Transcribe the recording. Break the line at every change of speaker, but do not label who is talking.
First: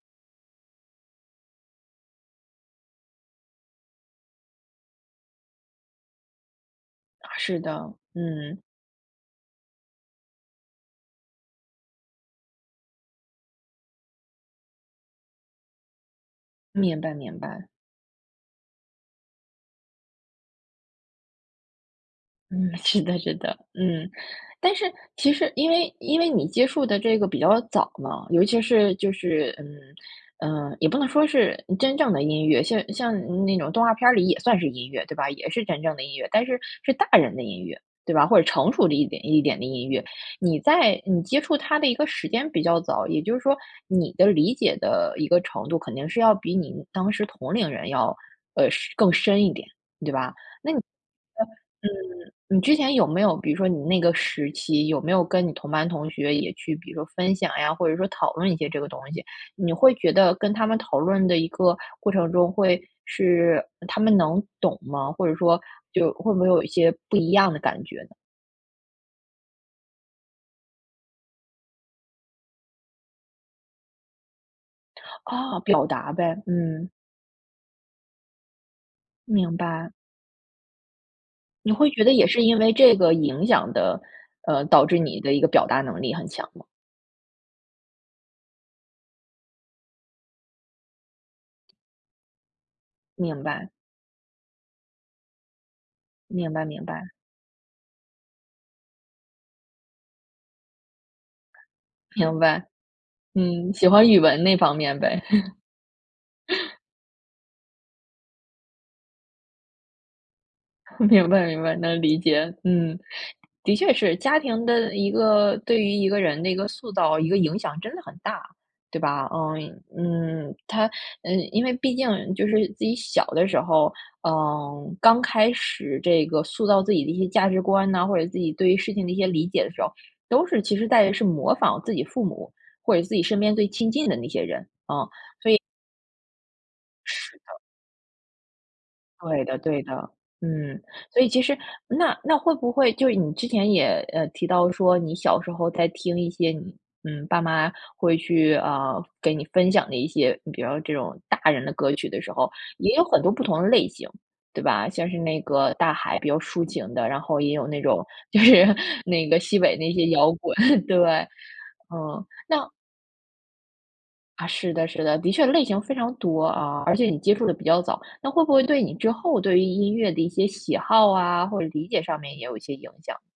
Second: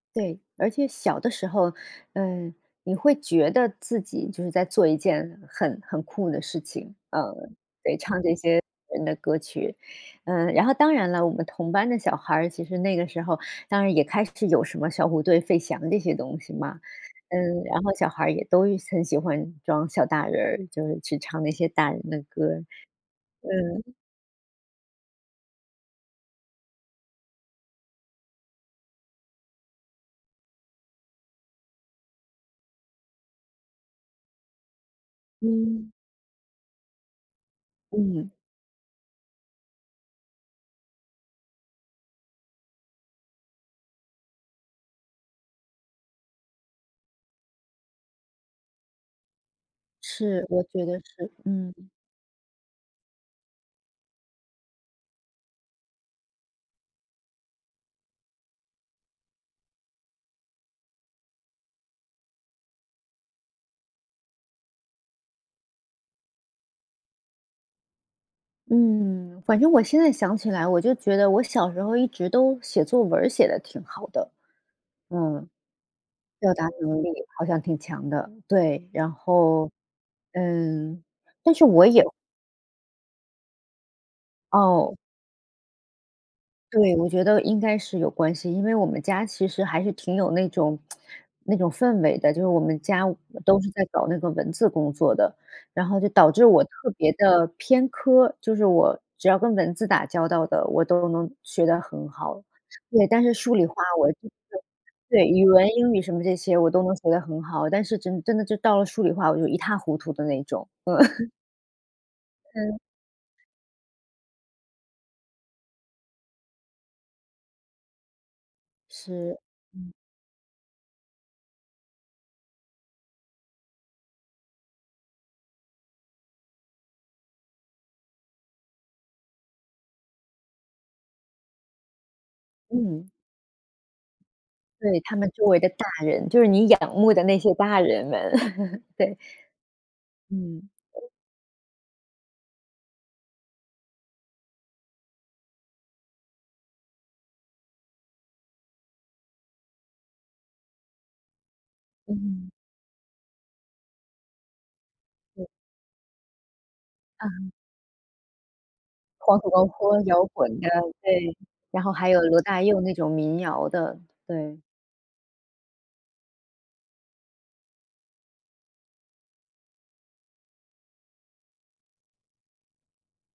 对，而且小的时候，嗯，你会觉得自己就是在做一件很很酷的事情，嗯，
是的，
得唱这
嗯。
些人的歌曲，嗯，然后当然了，我们同班的小孩儿，其实那个时候当然也开始有什么小虎队、费翔这些东西嘛，
明白明
嗯，
白。
然后小孩儿也都很喜欢装小大人儿，就是去唱那些大人的歌。
嗯，是的是的，
嗯。
嗯。但是其实因为因为你接触的这个比较早嘛，尤其是就是，嗯呃，也不能说是真正的音乐，像像那种动画片儿里也算是音乐，对吧？也是真
嗯。
正的音乐，但是是大人的音乐，对吧？
嗯。
或者成熟的一点一点的音乐。你在你接触它的一个时间比较早，也就是说你的理解的一个程度肯定是要比你当时同龄人要是呃，更深一点，对吧，那你
是，我觉得是，嗯。
呃，嗯，你之前有没有比如说你那个时期有没有跟你同班同学也去，比如说分享呀，或者说讨论一些这个东西，你会觉得跟他们讨论的一个过程中会是他们能懂吗？或者说就会不会有一些不一样的感觉呢？
嗯，反正我现在想起来，我就觉得我小时候一直都写作文儿写得挺好的。嗯。
啊，表达呗，
表达
嗯。
能力好像挺强的，对，然
明
后，
白。
嗯，但是
你
我
会
也
觉得也是因为这个影响的，呃，导
哦。
致你的一个表达能力很强吗？
对，我觉得应该是有关系，因为我们家其实还是挺有那种 那种氛围的，就是我们家
明
都是
白。
在搞那个文字工作的，然后就导致
明
我
白明
特
白。
别地偏科，就是我只要跟文字打交道的，我都能学得很
明
好。
白。
对，但是数理
嗯，
化
喜
我
欢
知
语
真
文那
的，
方面呗。
对，语文英语什么这些我 都能学得很好，但是真真的就到了数理化，我就一塌糊涂的那种。
明
嗯。
白明白，能理解，
嗯。
嗯。的确是家庭的一个对于一个人的一个塑造、一个影响真的很大，对吧？
是。
嗯
嗯。
嗯，它呃，因为毕竟就是自己小的时候，嗯，刚开始这个塑造自己的一些价值观啊，或者自己对于事情的一些理解的时候，都是其实在也是模仿自己父母或者
嗯。
自己身边最亲近的那些人，
对，
啊，
他们周
所以
围的大人，就是你仰慕的
是
那
的。
些大人们，对。
对的对的，
嗯。
嗯，所以其实那那会不会就你之前也呃，提到说，你小时候在听一些你嗯，爸妈会去，啊，给你分享的一些，你比如这种大人的歌曲的时候，
嗯。
也有很多不同的类型，对吧？像是那
嗯。
个《大海》比较抒情的，然后
嗯。
也有那种就是那个
黄土
西
高
北那
坡，
些
摇
摇滚，
滚的，
对吧？
对，然后还有
嗯，
罗大
那
佑那种民谣的，
啊，
对。
是的是的，的确类型非常多啊，而且你接触得比较早，那会不会对你之后对于音乐的一些喜好啊，或者理解上面也有一些影响。